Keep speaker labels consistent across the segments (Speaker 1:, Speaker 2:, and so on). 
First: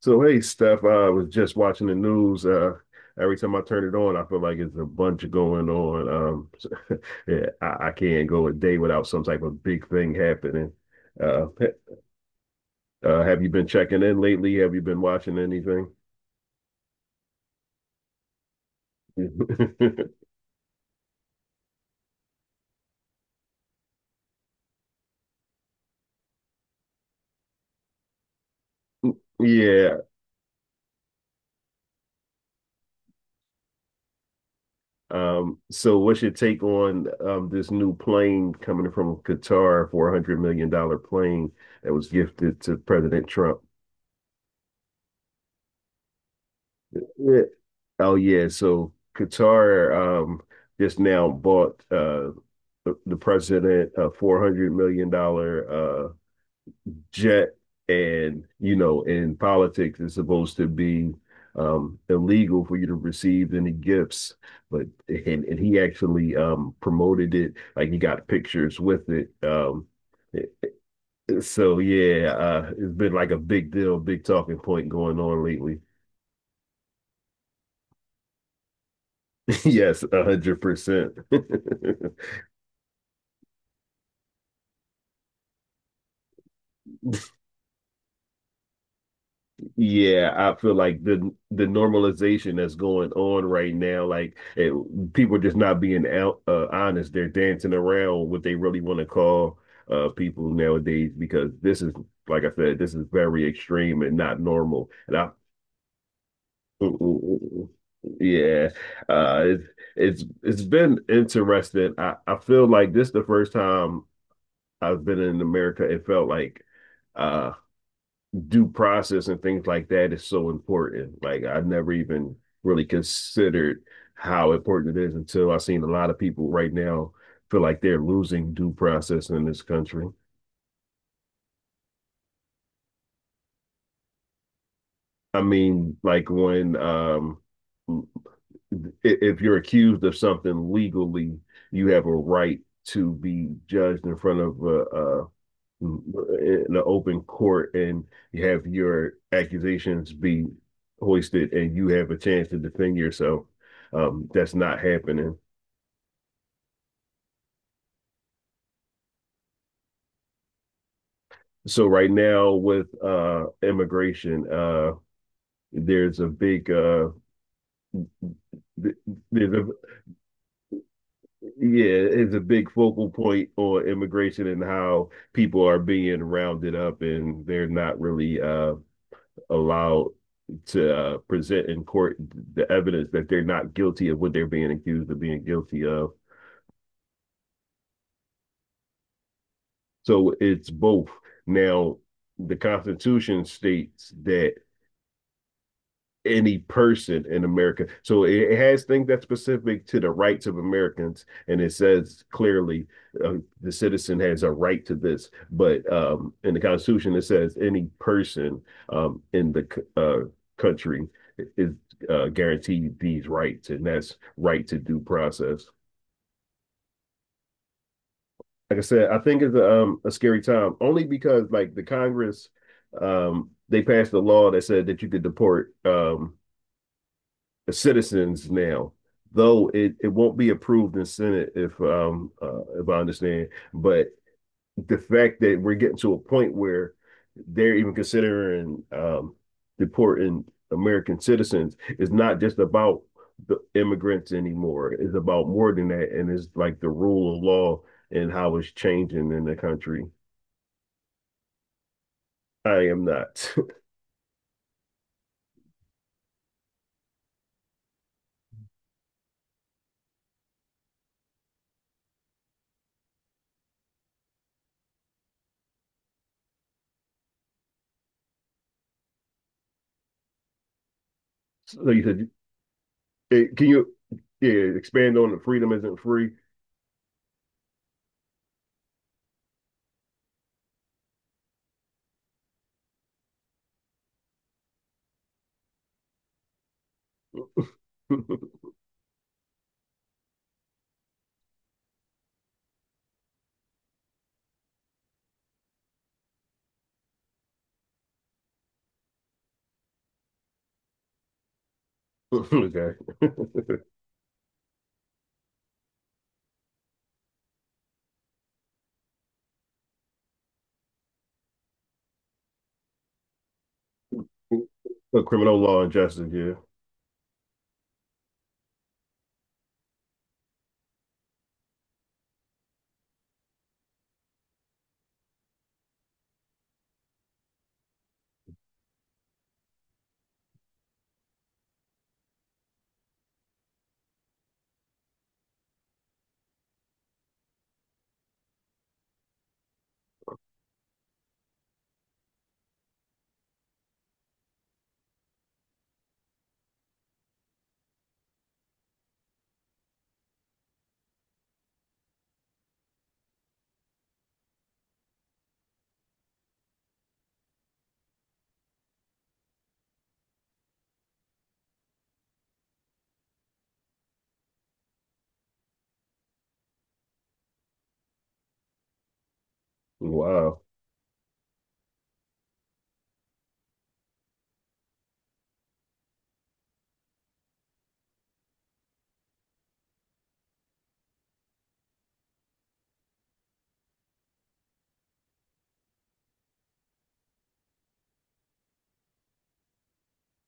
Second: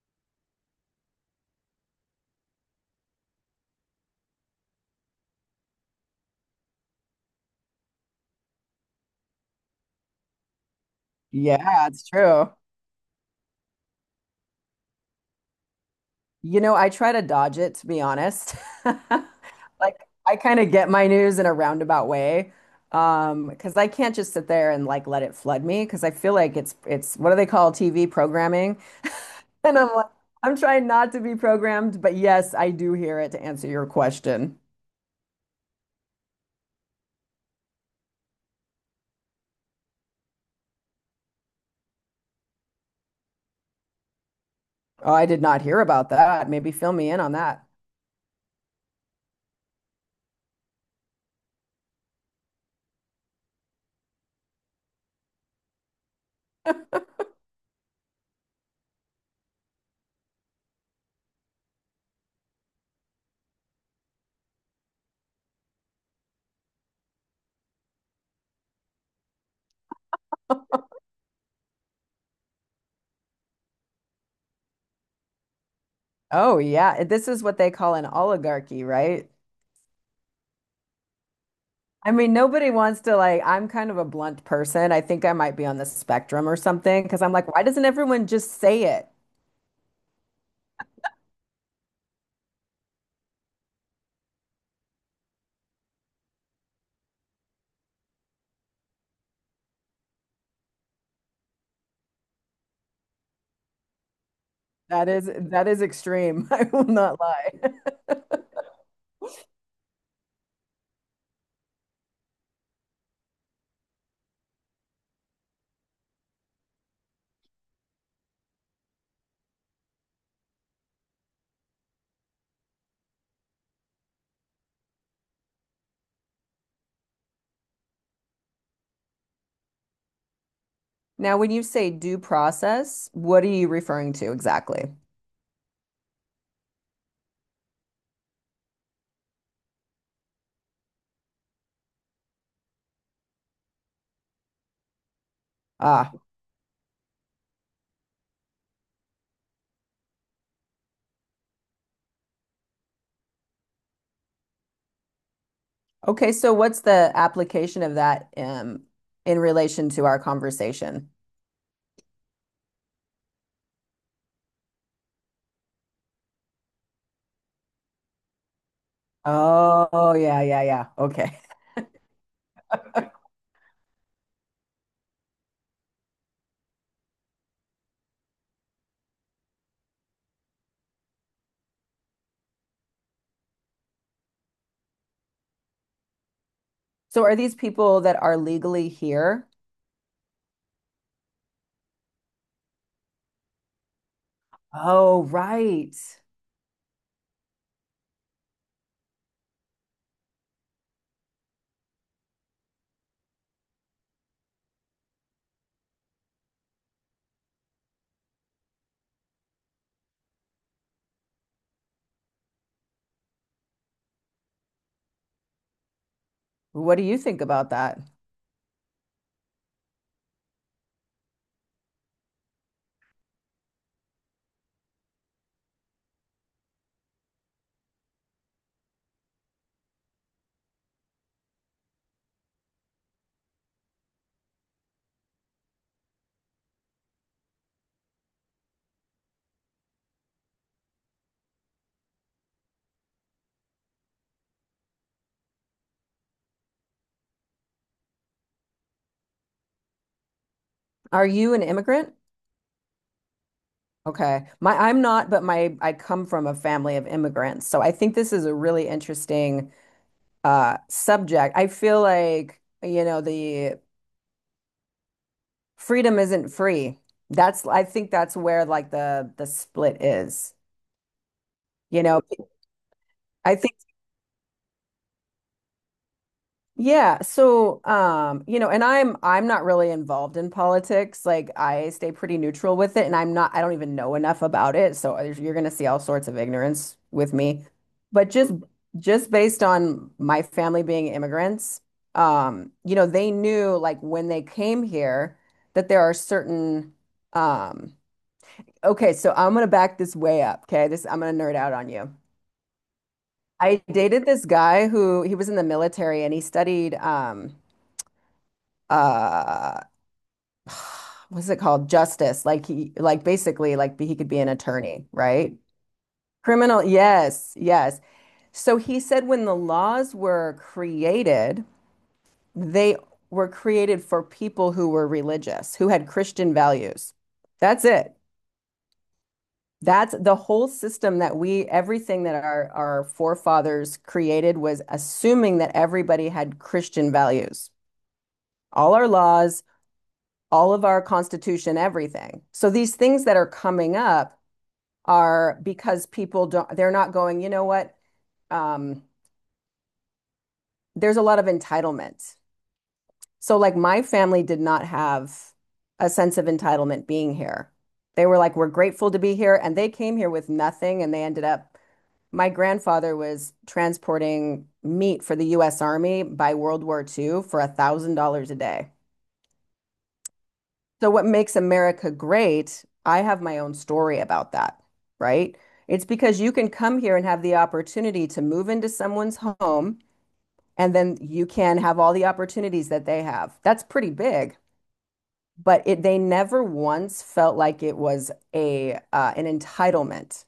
Speaker 1: So hey, Steph, I was just watching the news. Every time I turn it on, I feel like it's a bunch going on. Yeah, I can't go a day without some type of big thing happening. Uh,
Speaker 2: Yeah, it's true.
Speaker 1: have you been checking in lately? Have you been watching anything?
Speaker 2: You know, I try to dodge it, to be honest. Like, I kind of get my news in a roundabout way. Because I can't just sit there and like let it flood me because I feel like it's what do they call TV programming? And I'm
Speaker 1: Yeah.
Speaker 2: like, I'm trying not to be programmed, but yes, I do hear it to answer your question.
Speaker 1: So what's your take on this new plane coming from Qatar, $400 million dollar plane that was gifted to President Trump?
Speaker 2: Oh, I did not hear about that. Maybe fill me in on
Speaker 1: Yeah.
Speaker 2: that.
Speaker 1: Oh yeah, so Qatar just now bought the president a $400 million jet. And you know, in politics it's supposed to be illegal for you to receive any gifts, but and he actually promoted it, like he got pictures with it. So yeah, it's been like a big deal, big talking point going on lately.
Speaker 2: Oh, yeah. This is what they call an oligarchy, right?
Speaker 1: Yes, 100%.
Speaker 2: I mean, nobody wants to like, I'm kind of a blunt person. I think I might be on the spectrum or something because I'm like, why doesn't everyone just say it?
Speaker 1: Yeah, I feel like the normalization that's going on right now, people are just not being out, honest. They're dancing around what they really want to call people nowadays, because this is, like I said, this is very extreme and not normal.
Speaker 2: That
Speaker 1: And I,
Speaker 2: is that is extreme. I will
Speaker 1: mm,
Speaker 2: not
Speaker 1: mm, mm,
Speaker 2: lie.
Speaker 1: mm. mm. Yeah, it's it's been interesting. I feel like this the first time I've been in America. It felt like. Uh, Due process and things like that is so important. Like I've never even really considered how important it is until I've seen a lot of people right now feel like they're losing due process in this country.
Speaker 2: Now, when you say due process, what are you referring to exactly?
Speaker 1: I mean, like when if you're accused of something legally, you have a right to be judged in front of a
Speaker 2: Ah,
Speaker 1: in the open court, and you have your accusations be hoisted and you have a chance to defend yourself. That's not happening.
Speaker 2: okay. So what's the application of that in relation to our conversation?
Speaker 1: So right now with immigration, there's a big there's a
Speaker 2: Oh, yeah, yeah, yeah. Okay.
Speaker 1: yeah, it's a big focal point on immigration and how people are being rounded up, and they're not really allowed to present in court the evidence that they're not guilty of what they're being accused of being guilty of.
Speaker 2: So are these people that are legally here?
Speaker 1: So it's both. Now, the Constitution states that
Speaker 2: Oh, right.
Speaker 1: any person in America. Has things that's specific to the rights of Americans, and it says clearly uh, the citizen has a right to this. But in the Constitution, it says any person in the uh, country is guaranteed these rights, and that's right to due process.
Speaker 2: What do you think about that?
Speaker 1: Like I said, I think it's a scary time, only because like the Congress, they passed a law that said that you could deport citizens now, though it won't be approved in Senate, if I understand. But the fact that we're getting to a point where they're even considering deporting American citizens is not just about the immigrants anymore. It's about more than that, and it's like the rule of law and how it's changing in the country.
Speaker 2: Are you an immigrant?
Speaker 1: I am not. so
Speaker 2: Okay. My I'm not, but my I come from a family of immigrants. So I think this is a really interesting subject. I feel like, you know, the freedom isn't free. That's I think that's where like the split is.
Speaker 1: you
Speaker 2: You know,
Speaker 1: said, eh,
Speaker 2: I
Speaker 1: can
Speaker 2: think.
Speaker 1: you Yeah, expand on the freedom isn't free?
Speaker 2: Yeah, so you know, and I'm not really involved in politics. Like I stay pretty neutral with it and I'm not I don't even know enough about it. So there's- you're going to see all sorts of ignorance with me. But just based on my family being immigrants, you know, they knew like when they came here that there are certain um okay, so I'm going to back this way up, okay? This I'm going to nerd out on you.
Speaker 1: Okay.
Speaker 2: I dated this guy who he was in the military and he studied uh what's it called? Justice. Like he like basically like he could be an attorney,
Speaker 1: The
Speaker 2: right?
Speaker 1: criminal law and justice, yeah.
Speaker 2: Criminal, yes, yes. So he said when the laws were created, they were created for people who were religious, who had Christian values. That's it. That's the whole system that we, everything that our forefathers created was assuming that everybody had Christian values. All our laws, all of our constitution, everything. So these things that are coming up are because people don't, they're not going, you know what? Um, there's a lot of entitlement. So, like, my family did not have a sense of entitlement being here. They were like, we're grateful to be here. And they came here with nothing and they ended up, my grandfather was transporting meat for the US Army by World War II for a $1,000 a day.
Speaker 1: Wow.
Speaker 2: So what makes America great, I have my own story about that, right? It's because you can come here and have the opportunity to move into someone's home and then you can have all the opportunities that they have. That's pretty big, but it they never once felt like it was a an entitlement.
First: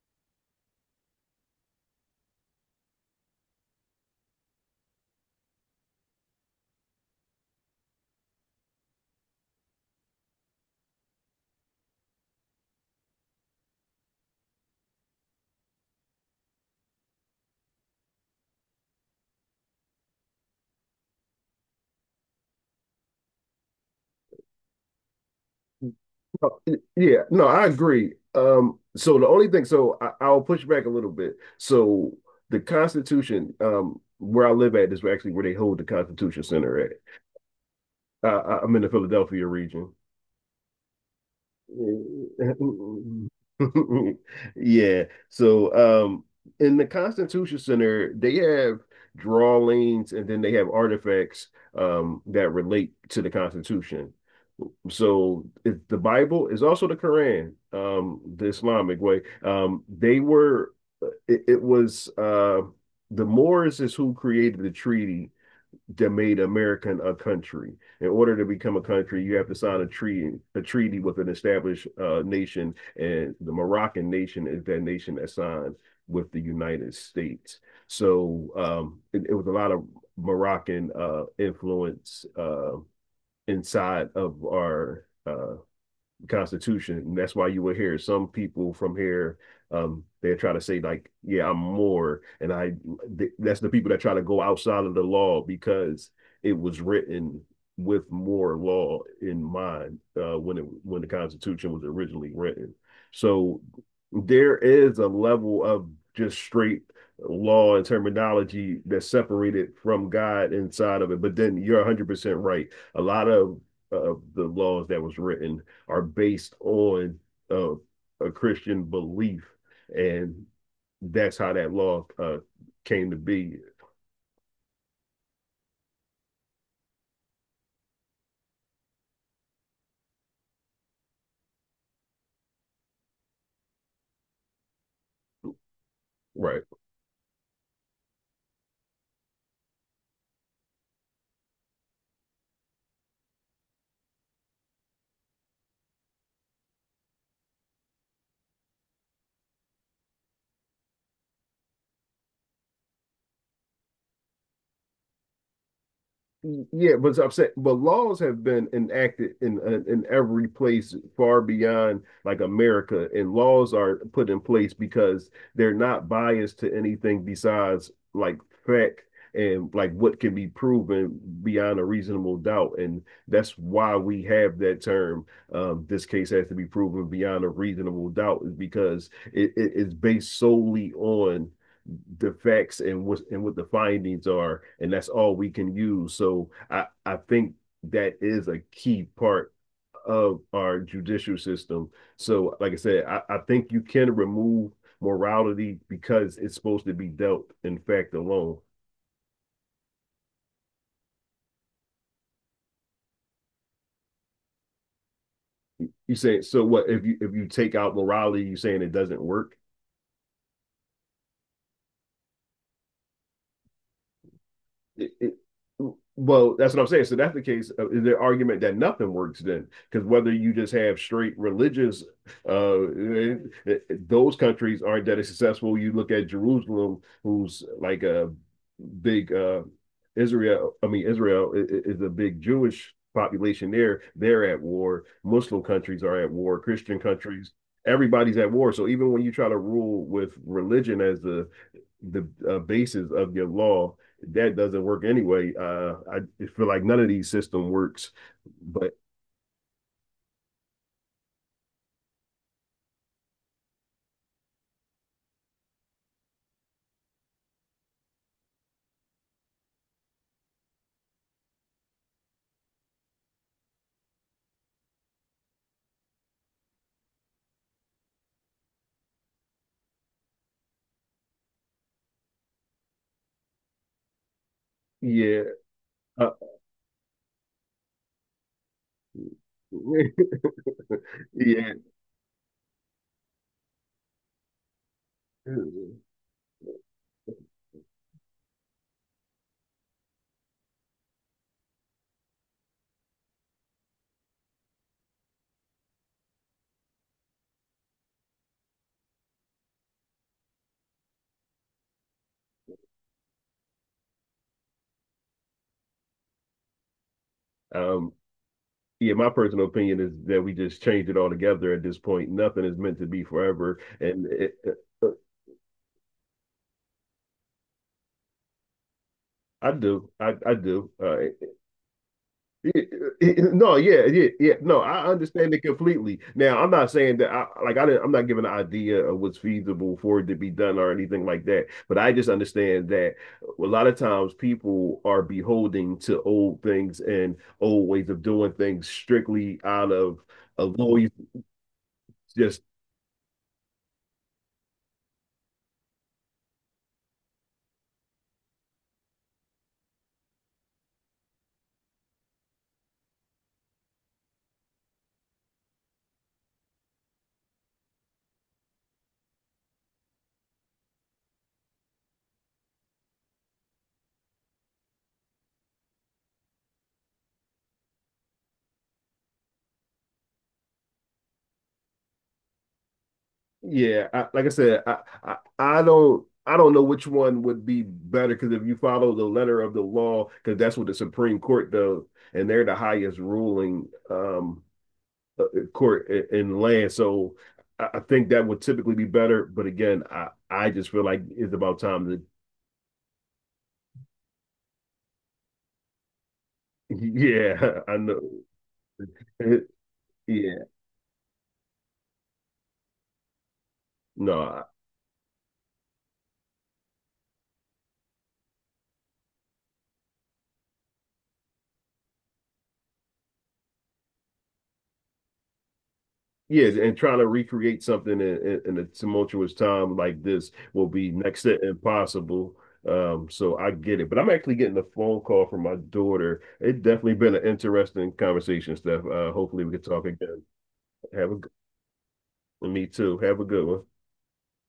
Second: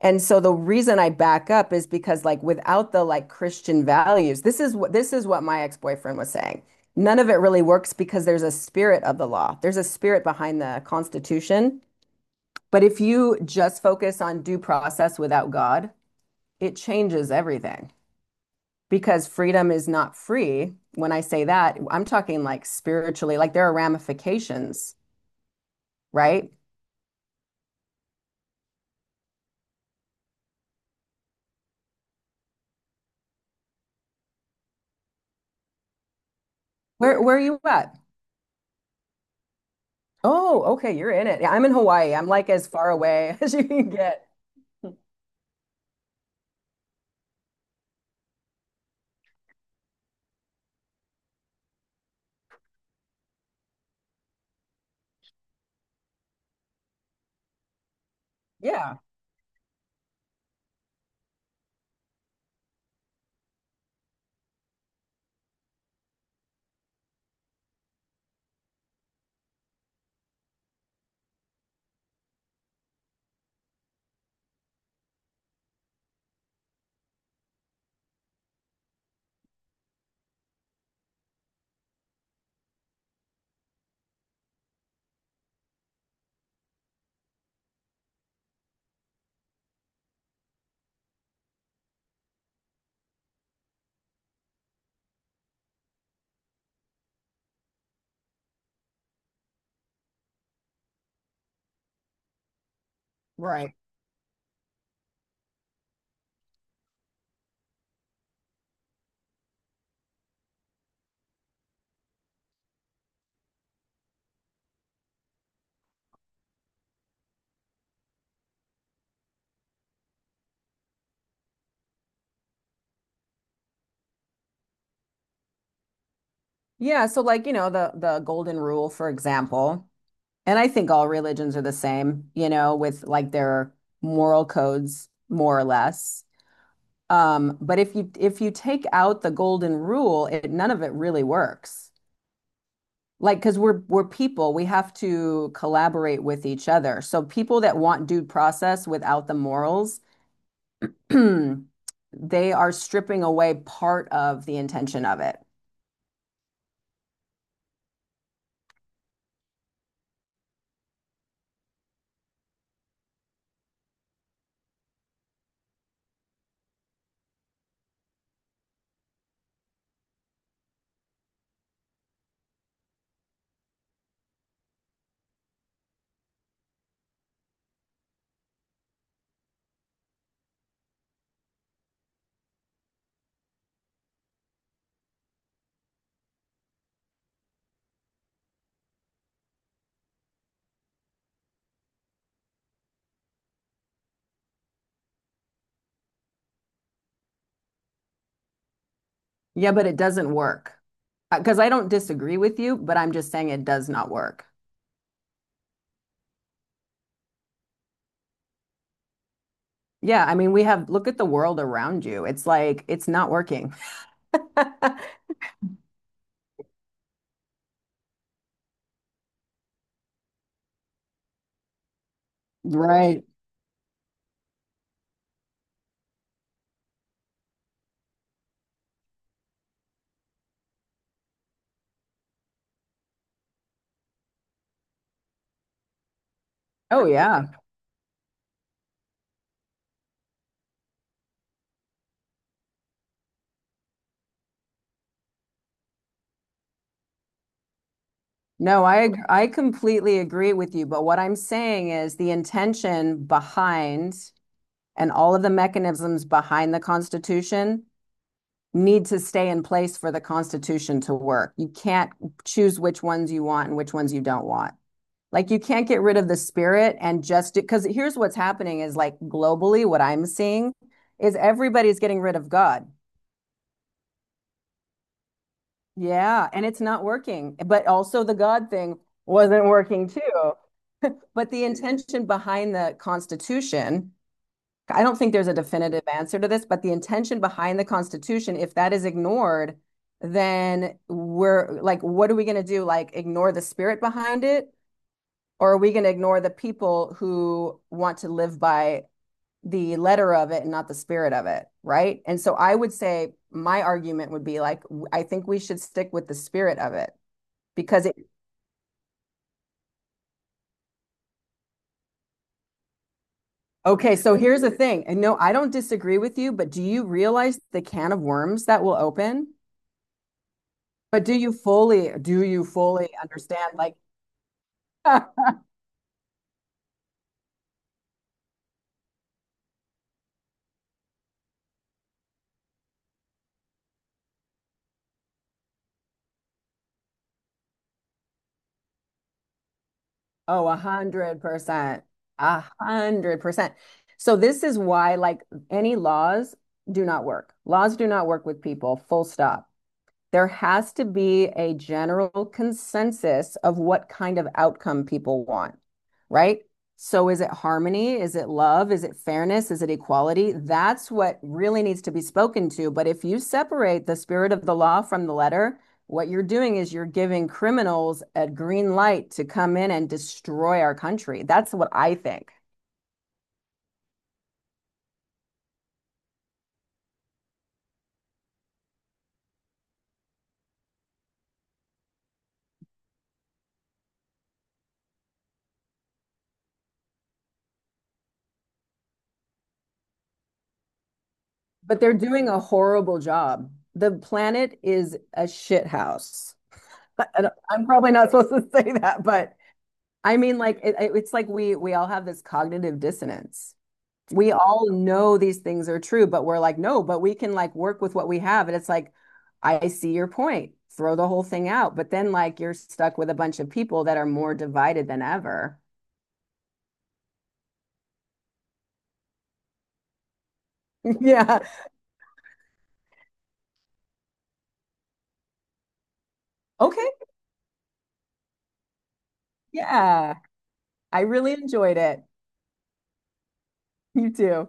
Speaker 2: And so the reason I back up is because like without the like Christian values, this is what my ex-boyfriend was saying. None of it really works because there's a spirit of the law. There's a spirit behind the Constitution. But if you just focus on due process without God, it changes everything because freedom is not free. When I say that, I'm talking like spiritually, like there are ramifications, right?
Speaker 1: Oh, yeah, no, I agree. So the only thing, so I'll push back a little bit. So the Constitution, where I live at is actually where they hold the Constitution Center at.
Speaker 2: Where are you at?
Speaker 1: I'm in the Philadelphia region.
Speaker 2: Oh, okay, you're in it. Yeah, I'm in Hawaii. I'm like
Speaker 1: Yeah.
Speaker 2: as far away as you can get.
Speaker 1: Yeah. So, in the Constitution Center, they have drawings, and then they have artifacts, that relate to the Constitution. The Bible is also the Quran, the
Speaker 2: Yeah.
Speaker 1: Islamic way. They were, it was, The Moors is who created the treaty that made American a country. In order to become a country, you have to sign a treaty with an established nation, and the Moroccan nation is that nation that signed with the United States. So it was a lot of Moroccan influence inside of our Constitution. And that's why you will hear some people from here. They try to say like, "Yeah, I'm more," and I. That's the people that try to go outside of the law, because it was written with more law in mind when it when the Constitution was originally written. So
Speaker 2: Right.
Speaker 1: there is a level of just straight law and terminology that's separated from God inside of it. But then you're 100% right. A lot of the laws that was written are based on uh, a Christian belief, and that's how that law came to be.
Speaker 2: Yeah, so like, you know, the golden rule, for example, and I think all religions are the same, you know, with like their moral codes, more or less.
Speaker 1: Right.
Speaker 2: But if you take out the golden rule, it none of it really works. Like, because we're people, we have to collaborate with each other. So people that want due process without the morals, they are stripping away part of the intention of it.
Speaker 1: Yeah, but I'm saying, but laws have been enacted in every place far beyond like America, and laws are put in place because they're not biased to anything besides like fact and like what can be proven beyond a reasonable doubt, and that's why we have that term. This case has to be proven beyond a reasonable doubt is because it's based solely on the facts and what the findings are, and that's all we can use. So I think that is a key part of our judicial system. So like I said, I think you can remove morality because it's supposed to be dealt in fact alone.
Speaker 2: Yeah, but it doesn't work. Because I don't disagree with you, but I'm just saying it does not work.
Speaker 1: You say so what if you take out morality, you saying it doesn't work?
Speaker 2: Yeah, I mean, we have, look at the world around you. It's like, it's not working.
Speaker 1: it, it, well, that's what I'm saying. So that's the case. The argument that nothing works then, because whether you just have straight religious, uh,
Speaker 2: Right.
Speaker 1: those countries aren't that successful. You look at Jerusalem, who's like a big Israel. Is a big Jewish population there. They're at war. Muslim countries are at war. Christian
Speaker 2: Oh, yeah.
Speaker 1: countries, everybody's at war. So even when you try to rule with religion as the basis of your law, that doesn't work anyway. I feel like none of these system works,
Speaker 2: No,
Speaker 1: but
Speaker 2: I ag- I completely agree with you, but what I'm saying is the intention behind and all of the mechanisms behind the Constitution need to stay in place for the Constitution to work. You can't choose which ones you want and which ones you don't want. Like you can't get rid of the spirit and just because here's what's happening is like globally, what I'm seeing is everybody's getting rid of God.
Speaker 1: yeah, uh,
Speaker 2: Yeah, and it's not working. But also the God thing wasn't working too. But the
Speaker 1: yeah,
Speaker 2: intention behind the Constitution, I don't think there's a definitive answer to this, but the intention behind the Constitution, if that is ignored, then we're like, what are we going to do? Like, ignore the spirit behind it? Or are we going to ignore the people who want to live by the letter of it and not the spirit of it, right? And so I would say my argument would be like I think we should stick with the spirit of it because
Speaker 1: um,
Speaker 2: it
Speaker 1: yeah, my personal opinion is that we just changed it all together at this point. Nothing is meant to be forever,
Speaker 2: okay, so here's the thing.
Speaker 1: uh,
Speaker 2: And no, I don't disagree with you, but do you realize the can of worms that will open?
Speaker 1: I do, I do.
Speaker 2: But do you
Speaker 1: Yeah,
Speaker 2: fully understand
Speaker 1: no,
Speaker 2: like
Speaker 1: yeah, yeah, yeah. No, I understand it completely. Now, I'm not saying that I like I didn't, I'm not giving an idea of what's feasible for it to be done or anything like that. But I just understand that a lot of times people are beholding to old things and old ways of doing things strictly out of a
Speaker 2: oh, a
Speaker 1: lawyer's
Speaker 2: hundred percent.
Speaker 1: just.
Speaker 2: 100%. So this is why like any laws do not work. Laws do not work with people, full stop there has to be a general consensus of what kind of outcome people want, right? So is it harmony? Is it love? Is it fairness? Is it equality? That's what really needs to be spoken to. But if you separate the spirit of the law from the letter, what you're doing is you're giving criminals a green light to come in and destroy our country. That's what I think.
Speaker 1: Yeah, like I said, I I don't know which one would be better, because if you follow the letter of the law, because that's what the Supreme Court does, and they're the highest ruling court in land, so I think that would typically be better. But again, I just feel like it's about
Speaker 2: But
Speaker 1: time
Speaker 2: they're
Speaker 1: to
Speaker 2: doing a horrible job. The planet is a shit house.
Speaker 1: yeah,
Speaker 2: I'm
Speaker 1: I
Speaker 2: probably
Speaker 1: know.
Speaker 2: not supposed to say that, but I
Speaker 1: Yeah,
Speaker 2: mean, like it- it's like we all have this cognitive dissonance. We
Speaker 1: no,
Speaker 2: all know these things are true, but we're like, no, but we can like work with what we have. And it's like, I see your point. Throw the whole thing out. But then like you're stuck with a bunch of people that are more divided than ever.
Speaker 1: yeah, and trying to recreate something in a tumultuous time like this will be next to
Speaker 2: Yeah.
Speaker 1: impossible. So I get it, but I'm actually getting a phone call from my daughter. It's
Speaker 2: Okay.
Speaker 1: definitely been an interesting conversation, Steph. Hopefully we can talk
Speaker 2: Yeah.
Speaker 1: again.
Speaker 2: I
Speaker 1: Have a good,
Speaker 2: really enjoyed it.
Speaker 1: me too. Have a good one.
Speaker 2: You too.